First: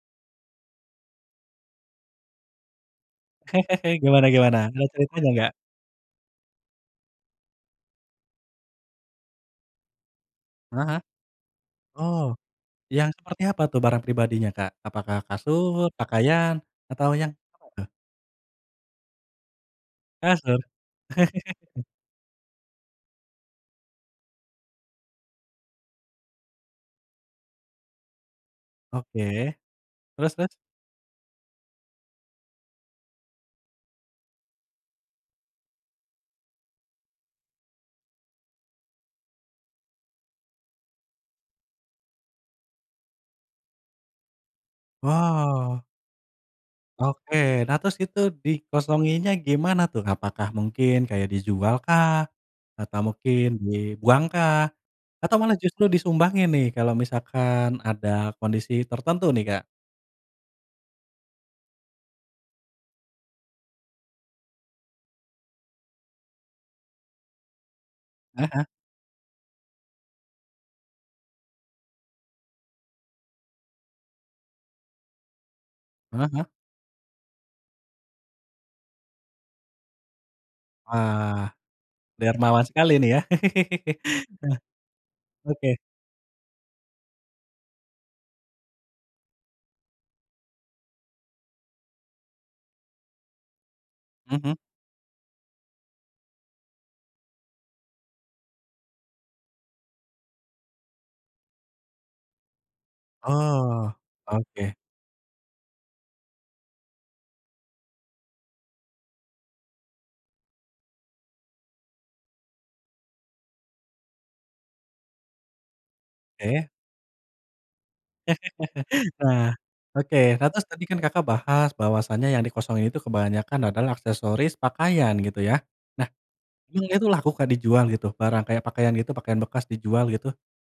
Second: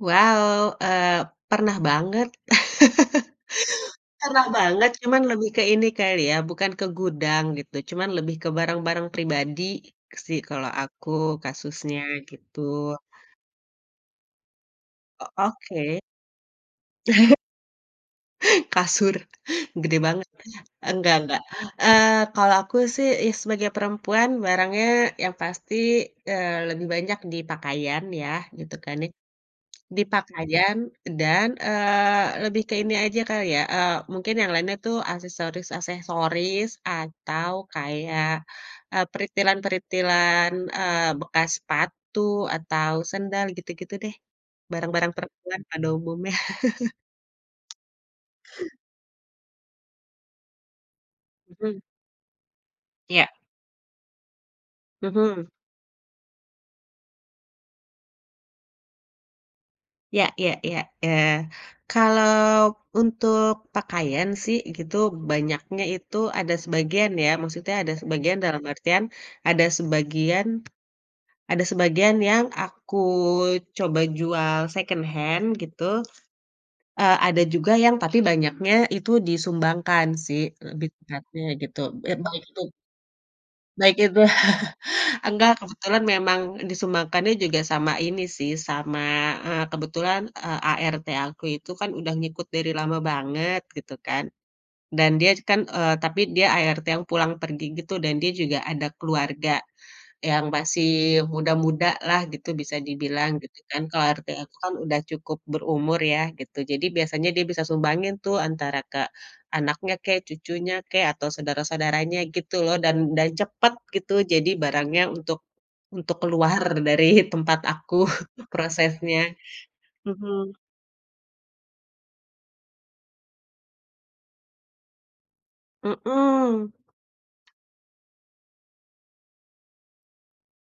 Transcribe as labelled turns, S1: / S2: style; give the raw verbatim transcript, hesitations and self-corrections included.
S1: Wow, eee, pernah banget
S2: Gimana
S1: pernah
S2: gimana, ada
S1: banget, cuman
S2: ceritanya
S1: lebih
S2: enggak?
S1: ke ini kali ya, bukan ke gudang gitu, cuman lebih ke barang-barang pribadi sih kalo
S2: Heeh.
S1: aku kasusnya
S2: Oh,
S1: gitu.
S2: yang seperti apa tuh barang pribadinya, Kak? Apakah
S1: Ok
S2: kasur,
S1: oke.
S2: pakaian, atau yang apa tuh?
S1: Kasur gede banget,
S2: Kasur?
S1: enggak enggak. Eee, kalau aku sih ya sebagai perempuan barangnya yang pasti, eee, lebih banyak di pakaian ya gitu kan ya.
S2: Oke. Terus terus?
S1: Dipakaian dan, eee, lebih ke ini aja kali ya, eee, mungkin yang lainnya tuh aksesoris-aksesoris atau kayak, eee, peritilan-peritilan, eee, bekas sepatu atau sendal gitu-gitu deh, barang-barang perempuan
S2: Wow.
S1: pada umumnya.
S2: Oke, nah, terus itu dikosonginnya gimana tuh? Apakah mungkin kayak
S1: Mmm.
S2: dijualkah? Atau
S1: Iya.
S2: mungkin dibuangkah? Atau
S1: Mhm.
S2: malah justru disumbangin nih kalau misalkan ada kondisi tertentu nih, Kak?
S1: Ya ya ya. Eee, kalau untuk pakaian sih gitu banyaknya itu ada sebagian ya, maksudnya ada sebagian dalam
S2: Heeh.
S1: artian ada sebagian ada sebagian yang aku coba jual second hand gitu,
S2: Heeh.
S1: eee, ada juga yang tapi banyaknya itu disumbangkan sih lebih tepatnya
S2: Wah,
S1: gitu eee, baik itu
S2: dermawan sekali nih ya.
S1: baik itu
S2: Eh
S1: enggak,
S2: oke.
S1: kebetulan memang disumbangkannya juga sama ini sih sama, eee, kebetulan, eee, A-R-T aku itu kan udah ngikut dari lama banget gitu kan.
S2: Mhm.
S1: Dan dia kan, eee, tapi dia A-R-T yang pulang-pergi gitu dan dia juga ada keluarga yang masih muda-mudalah gitu bisa dibilang gitu kan.
S2: Oh.
S1: Kalau A-R-T aku kan
S2: Oke.
S1: udah cukup berumur ya gitu. Jadi biasanya dia bisa sumbangin tuh antara ke anaknya kek, cucunya kek, atau saudara-saudaranya gitu loh. Dan dan cepet gitu jadi barangnya untuk untuk keluar
S2: Oke.
S1: dari tempat aku prosesnya.
S2: Wah, oke. Nah,
S1: Mhm.
S2: terus tadi kan Kakak bahas bahwasanya yang dikosongin itu kebanyakan adalah aksesoris pakaian gitu ya. Nah,
S1: Mmm.
S2: emang itu laku Kak dijual gitu? Barang kayak pakaian gitu, pakaian bekas dijual gitu?